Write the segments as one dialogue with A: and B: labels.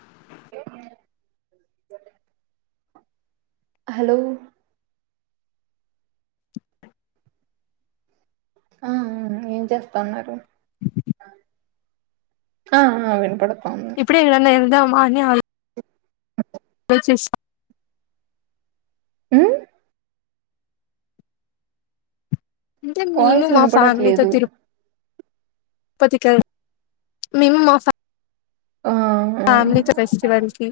A: [inaudible]
B: Hello
A: [inaudible]
B: ఆ ఆ ఏం చేస్తా ఉన్నారు ఆ ఆ వినపడ
A: ఇప్పుడే ఏమన్నా వెళ్దామా అని ఆ
B: అ [unintelligible]
A: లోచిస్తన్న
B: ఉమ్
A: అంటే మేము
B: వాయిస్
A: మా ఫ్యామిలీతో
B: వినపడట్లేదు
A: తిరు పతికి వెల్ మేము మా ఫ్యా
B: ఆ ఆ
A: ఫ్యామిలీ తో ఫెస్టివల్కి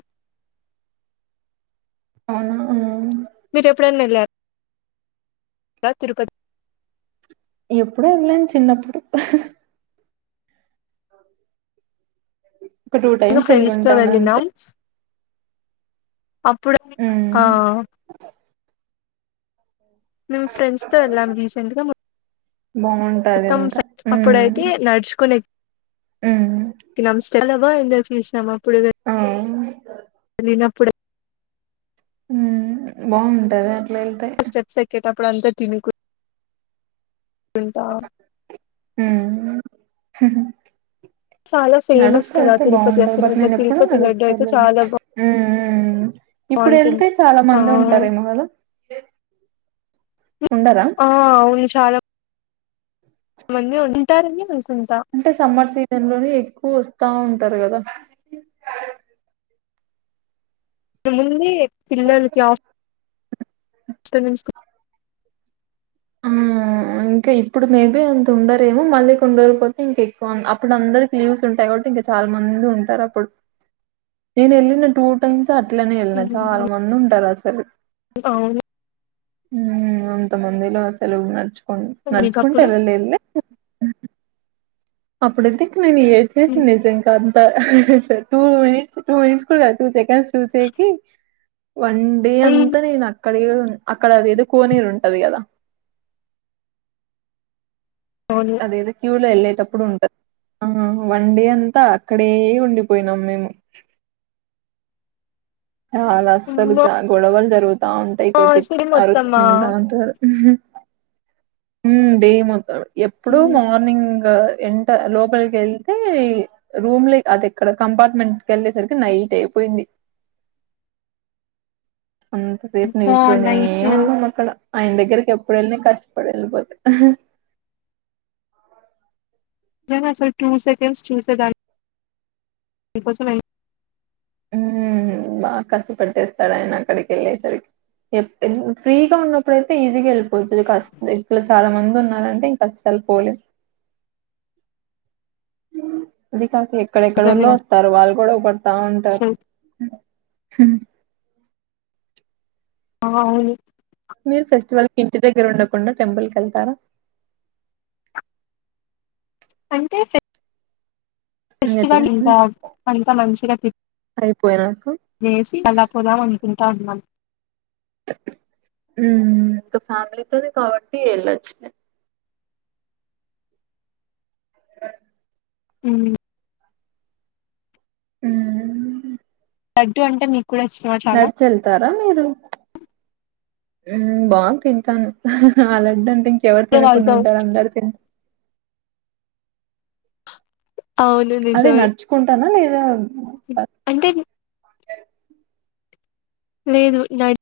B: అవునా
A: మీరు ఎప్పుడైనా వెళ్ళార తిరుపతి
B: ఎప్పుడో వెళ్ళాం చిన్నప్పుడు హహహ ఒక టూ టైమ్స్
A: ఫ్రెండ్స్ తో
B: వెళ్ళింటాను
A: వెళ్ళినాం
B: అంతే
A: అప్పుడు ఎవరితో
B: ఉమ్
A: ఆ మేం ఫ్రెండ్స్ తో వెళ్ళాం రీసెంట్ గా మొ
B: బాగుంటది
A: త్తం స
B: అంతా ఉమ్
A: అప్పుడైతే నడుచుకుని
B: ఉమ్
A: ఎక్కినాం స్టెప్స్ చాలా బాగా ఎంజాయ్ చేసినం అప్పుడు
B: ఆ
A: చిన్నప్పుడే
B: ఉమ్ బావుంటదా
A: ఆ స్టెప్స్ ఎక్కేటప్పుడు అంత తినుకు వెళ్తాం
B: హుహు
A: చాలా ఫేమస్
B: నడుస్తా
A: కదా
B: వెళ్తే
A: తిరుపతి
B: బావుంటది
A: అసలు
B: బట్
A: ఇంకా
B: నేను ఎప్పుడు
A: తిరుపతి లడ్డు
B: నడుస్తా
A: అయితే
B: వెళ్ళలే
A: చాలా
B: ఉ ఉమ్ ఉమ్ ఇప్పుడు
A: బాగుంటుంది
B: వెళ్తే చాలా
A: ఆ
B: మంది ఉంటారేమో కదా ఉండరా
A: ఆ చాలామంది ఉంటారనీ చూ
B: అంటే సమ్మర్ సీజన్ లోనే ఎక్కువ వస్తా ఉంటారు కదా
A: ఏముంది పిల్లలకి ఆఫ సో నుంచి
B: ఆ ఇంకా ఇప్పుడు మేబీ అంత ఉండరేమో మళ్ళీ కొన్నిరోజులుపోతే ఇంక ఎక్కువ అప్పుడు అందరికి లీవ్స్ ఉంటాయి కాబట్టి ఇంకా చాలా మంది ఉంటారు అప్పుడు నేను వెళ్ళిన టూ టైమ్స్ అట్లనే వెళ్ళినా చాలా మంది ఉంటారు అసలు
A: అవును
B: ఉమ్ అంత మందిలో అసలు నడుచు నడుచుకుంటూ
A: మీకప్పుడు
B: వెళ్లలేదు లే అప్పుడైతే ఇక నేను ఏడ్చేసిన నిజంగా అంత హా హా టూ మినిట్స్ టూ మినిట్స్ కూడా కాదు టూ సెకండ్స్ చూసేకి వన్ డే
A: అయి
B: అంత నే నాక్ అక్కడేదో అక్కడది ఏదో కోనేరు ఉంటది కదా
A: అవును
B: అదేదో క్యూలోఎల్లేది ఎప్పుడు ఉంటది ఆ వన్ డే అంతా అక్కడే ఉండిపోయినాం మేము ఆ అలా అస్సలు చాలా గొడవలు జరుగు తా ఉంటాయి
A: మా
B: కొద్ది
A: సిరి మొత్తమా
B: అరుచుకుంటా ఉంటారు ఉమ్ డే మొత్తం ఎప్పుడు మార్నింగ్ ఎంటర్ లోపలికెళ్తే రూంలే, అది ఎక్కడ కంపార్ట్మెంట్కి ఏళ్ళే సరికి నైట్ అయిపొ పెంది అంతసేపు
A: ఆ
B: నిల్చొనే
A: నైట్
B: ఉన్నామ్ అక్కడ ఆయన దగ్గరికి ఎప్పుడు ఏళ్ళినా కష్టపడి ఏళ్ళిపోతా
A: నేనసల్ టూ సెకండ్స్ చూసే దాన్ [inaudible] నీ కోసమే
B: హు నా కస్సు పెట్టేస్తాడు ఆయన అక్కడికి ఏళ్ళే సరిక్ ఎప్పుడ్ ఎన్ ఫ్రీగా ఉన్నప్పుడు అయితే ఈజీగా ఏళ్ళిపోవచ్చు. కస్ ఇట్లా చాలా మంది ఉన్నారంటే ఇంకా కష్ట తుపోలే
A: [inaudible]
B: అది కాక
A: నిజమే
B: ఎక్కడెక్కడోల్లో వస్తారు. వాళ్ళు గోడవ్ తా ఉంటారు
A: అసలు ఆ అవును
B: మీరు ఫెస్టివల్ కి ఇంటి దగ్గర ఉండకుండా టెంపుల్ కేళ్తారా.
A: అంటేె సే ఫెస్టివల్
B: ఎట్లండి?
A: ఇంకా అంత మంచిగా తిప్
B: అయిపోయినాక?
A: లేసి అలా పోదాం అనుకుంటా ఉన్నాం.
B: ఉహ్ ఇంకా ఫ్యామిలీతోనే కాబట్టి ఏళ్లొచ్చులే.
A: ఉహ్
B: ఉహుహ్
A: లడ్డు అంటే మీ
B: నడ్చెళ్తారా మీరు హుహ్ బావద్ తింటానం. ఆ లాడ్డంటే ఇంక్ ఎవరు తినకుండా
A: వాళ్ళతో
B: ఉంటారు. అందరు తిండ్
A: అవును
B: అదే
A: నిజమే
B: నడుచుకుంటానా లేదా
A: అంటే లేదు నాడ్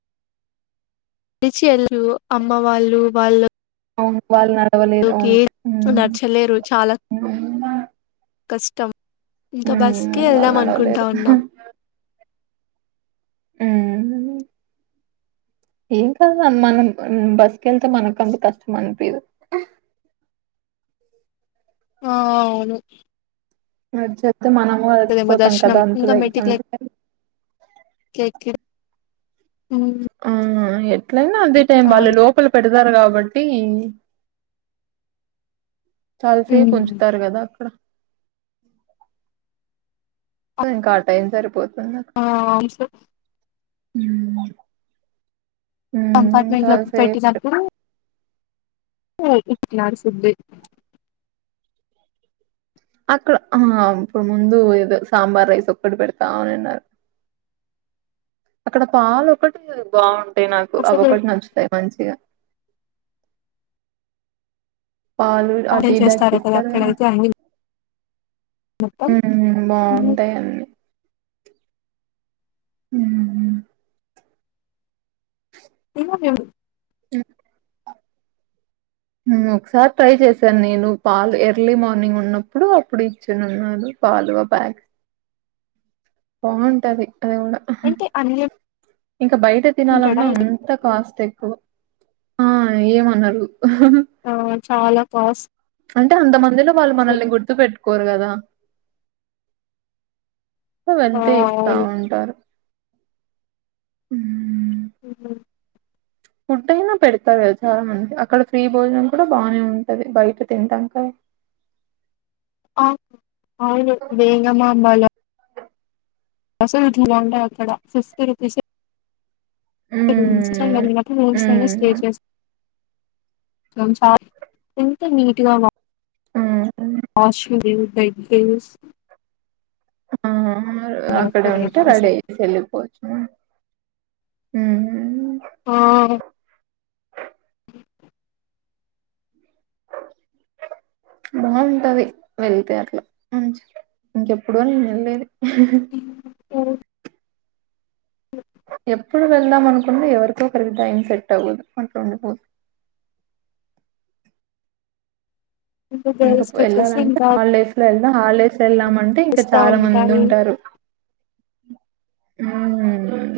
A: రీచి ఏళ్ళరు. అమ్మ వాళ్ళు వాళ్ళ
B: అవును వాళ్ళ నా
A: దోకే నడచలేరు చాలా కష్టం. ఇంకా
B: మ్మ్
A: బస్కే
B: వాళ్ళు
A: ఏళ్దాం, అనుకుంటా
B: నడవలేరు
A: ఉన్నాం.
B: మ్మ్
A: [inaudible]
B: ఏం కాదు, మనం బస్కెళ్తే మనకు అంత కష్టం అన్పియదు.
A: ఆ అవును
B: నడ్చెళ్తే మనము
A: అదేమో
B: అలిసిపోతాం కదా అంతేదై అంతేద్
A: కేకిడ్
B: ఆ ఎట్లైనా అదే టైం, వాళ్ళు
A: అవును
B: లోపల పెడు తారు గాబట్టి చాలసేపు ఉంచుతారు గదా అక్కడ సో ఇంకా ఆ టైం సరిపోద్
A: ఆ ఆమ్ సో
B: హుమ్డ్ హుమ్
A: కంపార్ట్మెంట్
B: చాలా
A: లోకి
B: సేఫ్ట్
A: ఊ ఇట్లాండ్ సిందే
B: అక్కడ ఆ ఇప్పుడు ముందు ఏదో సాంబార్ రైస్ ఒక్కటి పెడతా వునినారు. అక్కడ పాలు ఒకటి బావుంటాయి. నాకు
A: అసలు
B: అవొకటి నచ్చుతాయి మంచిగా పాలు ఆ టీ
A: ఆర్డర్
B: బ్యాగ్స్
A: చేస్తారు కదా
B: ఇస్తారు గదా
A: అక్కడైతే అన్ని మొత్తం
B: హుహు్ బావుంటాయాన్ని. ఉహూహ్
A: ఏమో నండి
B: ఉమ్ ఊమ్ ఒకసారి ట్రై జేసాను నేను పాలు ఎర్లీ మార్నింగ్ ఉన్నప్పుడు అప్పుడు ఇచ్చను ఉన్ పాలువ ప్యాక్ బాగుంటది
A: అంటే అన్యం
B: ఇంకా బయట తినాలన్నా అంత కాస్ట్ ఎక్కువ ఆ ఏమనరు
A: ఆ చాలా కాస్
B: అంటే అంతమందిలో వాళ్ళు మనల్ని గుర్తు పెట్టుకోరు గదా అ
A: ఆ
B: వెళ్తే ఇస్తా
A: అవును
B: ఉంటారు ఊమ్
A: ఊహ్మ్
B: ఫుడ్ అయినా పెడతారు కదా చాలా మంది అక్కడ ఫ్రీ భోజనం కూడా బాగానే ఉంటది బయట తింటాకాని
A: [inaudible] అవును వేగమాంబాల అస రుచి బాగుంటయ్ అక్కడ ఫిఫ్టీ రుపీసే రూమ్స్
B: హ్మ్
A: మ రూమ్స్ ఐనా స్టే
B: హ్మ్
A: చేస్ చాలా ఎంత నీట్గా
B: ఆ
A: విక్టీమ్స్
B: ఆ అక్కడ ఉంటే
A: అయితే అసలు
B: వడేసి ఎళ్ళిపోవచ్చు మనం ఊమ్
A: ఆ [inaudible]
B: బాగుంటది వెళ్తే అట్లా మంచి ఇంకెప్పుడో నేను ఎల్లలేది ఆహా హ
A: ఓ
B: ఎప్పుడు వెళ్దాం అనుకుంటే ఎవరిక ఒకరికి టైం సెట్ అవ్వదు అట్లాండిపోదు
A: ఇంకా
B: ఇంక
A: గర్ల్స్ కి వచ్చేసి
B: వెళ్ళాలంటే
A: ఇంకా
B: హాలిడేస్ లో ఎ హాలిడేస్ వెళ్ళామ అంటే ఇంకా
A: వస్తా
B: చాలా మంది
A: ఉంటాయి
B: ఉంటారు ఊమ్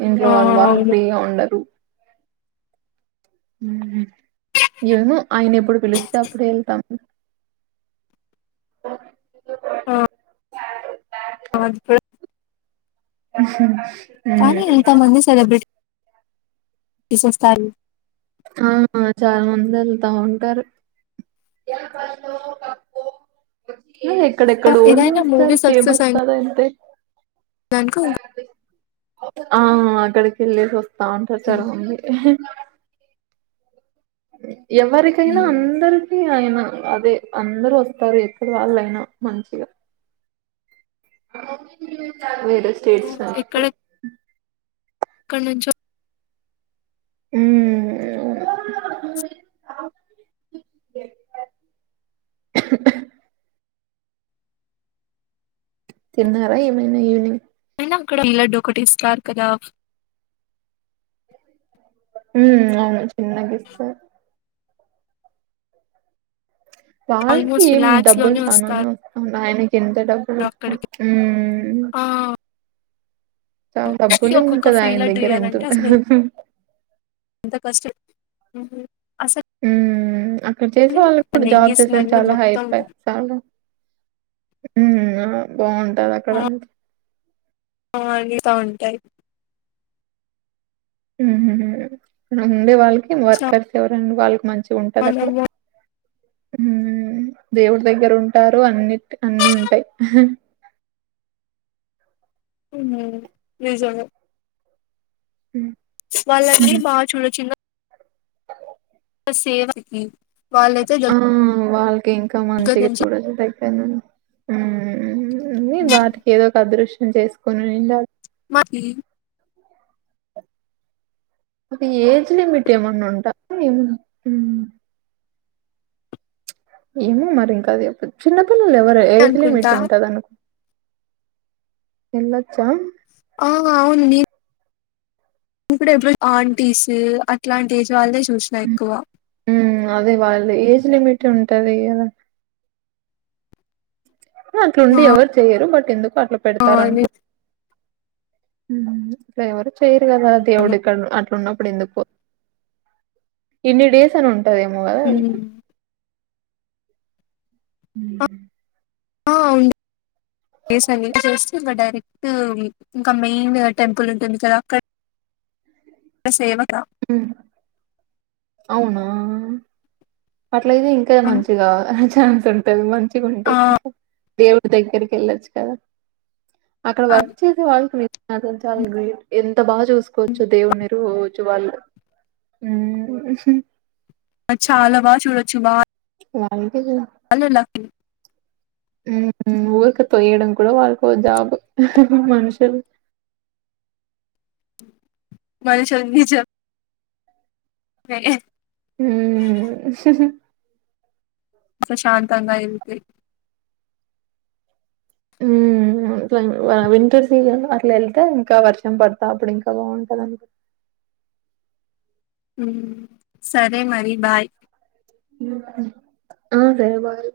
B: ఇంట్లో
A: ఆ
B: వాళ్ళు వాళ్
A: అవును
B: ఫ్రీగా ఉండరు ఊమ్ ఏవను ఆయన ఎప్పుడు పిలిస్తే అప్పుడు ఎళ్తాం ఓ
A: ఆ ఆది పె
B: అహ
A: కానీ ఎంత మంది సెలబ్రిటీ టిస్ వస్తారు
B: ఆ చాలా మంది వెళ్తా ఉంటారు [inaudible] ఏ ఎక్కడెక్కడ ఓన్
A: ఏదైనా
B: వస్తారు ఫేమస్ కదా అంతే
A: బ్యాంకాక్
B: ఆ అక్కడికి వెళ్ళేసి వస్తా ఉంటారు చాలమంది ఎవ్వరికైనా అందరికి అయన అదే అందరు వస్తారు ఎక్కడ వాళ్ళు అయినా మంచిగా వేరే స్టేట్స్ నుంచి కూడా
A: ఎక్కాణించ
B: ఉమ్
A: అ
B: తిన్నారా ఏమైనా ఈవినింగ్
A: ఎన్నక్కడ లడ్డు ఒకటి స్టార్ కదా
B: ఉ అవును చిన్నగీస్తే వాళ్కి
A: ఆల్మోస్ట్
B: ఏం
A: లాక్స్
B: డబ్బులు
A: లోనే
B: చాననే
A: వస్తారు
B: ఉన్నాయని ఎంత డబ్బులు
A: అక్కడికి
B: ఉ
A: ఆ
B: చాల్ డబ్బులే
A: ఒక్కొక్క
B: ఉంటది ఆయన
A: ఫీల్ అవుట్
B: దగ్గర ఎంతు
A: చేయాలంటే ఫస్టు అస
B: ఉ అక్కడ చేసే వాళ్ళు కూడ జాబ్ చేసేవాళు
A: స్మెల్
B: చాలా హై
A: మొత్తం
B: పే సాల్ ఉ ఆ బాగుంటది అక్కడ
A: అ అని బాగుంటయి
B: ఉ ఉండే వాళ్కి
A: చాలా
B: వర్కర్స్ ఎవరన్ వాళ్కి మంచి ఉంటది అక్కడ హు దేవుడి దగ్గర ఉంటారు అన్నిట్ అన్నుంటయి
A: ఉహు నిజమే వాళ్ళనీ బా చూడొచ్చు ఇంగ సేవకి వాళ్ళయితే జడ్
B: కే ఇంక మంచిగ చూడచ్ [unintelligible] ఉ అని వాటికి ఏదో ఒక అదృష్ ఉ చేసుకొనిన్ ఉండ
A: మా ఇ
B: అది ఏజ్ లిమిట్ ఏమన్నా ఉంట ఉ ఏమో మరి ఇంక అది, చిన్నపిల్లలు ఎవరే ఏజ్ లిమిట్
A: అనుకుంటా
B: ఉంటది అను ఎల్లోచ
A: ఆ అవున్ నీ ఇప్పుడ ఎపు ఆంటీస్ అట్లాంటి ఏజ్ వాళ్ళే చూసిన ఎక్కువ
B: ఉ అదే వాళ్ళే ఏజ్ లిమిట్ ఉంటది కదా ఆ అట్లుండి ఎవరు చెయ్యరు, బట్ ఎందుకో అట్లా
A: ఆ
B: పెడతారు అన్కో హు అట్ల ఎవరు చేయరు కదా, దేవుడు
A: నిజమే
B: ఎక్కడ్నో అట్ల ఉన్నప్పుడు ఎందుకు ఇన్ని డేస్ అని ఉంటదేమో కదా అది హు
A: ఆ చేసా నీది చేసి ఇంగ డైరెక్ టు ఇంక మెయిన్ టెంపుల్ ఉంటుంది కదా అక అ సేవ
B: హు అవునా అట్లాయితే ఇంకా మంచిగా హ ఛాన్స్ ఉంటది మంచిగుంటే
A: ఆ
B: క దేవుడు దగ్గరికి వెళ్ళచ్చు కదా అక్కడ వర్క్ చేసే వాళ్ళకి అసలు చాలా గ్రేట్ ఎంత బా చూసుకోవచ్చు దేవుని రో జు వాళ్ళు
A: అ చాలా బా చూడొచ్చు బా
B: వాళ్ళకే
A: వాళ్ళు లక్కీ
B: ఉ ఊరికే తొయ్యడం కూడా వాళ్ళకు జాబ్ మనుషుల్
A: మనుషుల్ నిజ మే ఏ
B: ఊ
A: ప్రశాంతంగా ఎళ్తే
B: ఉ ఆ వింటర్ సీజన్ అట్ల వెళ్తే ఇంక వర్షం పడతా అప్పుడు ఇంకా బాంటది.
A: అ హు సరే మరి బాయ్
B: ఆ సరే బాయ్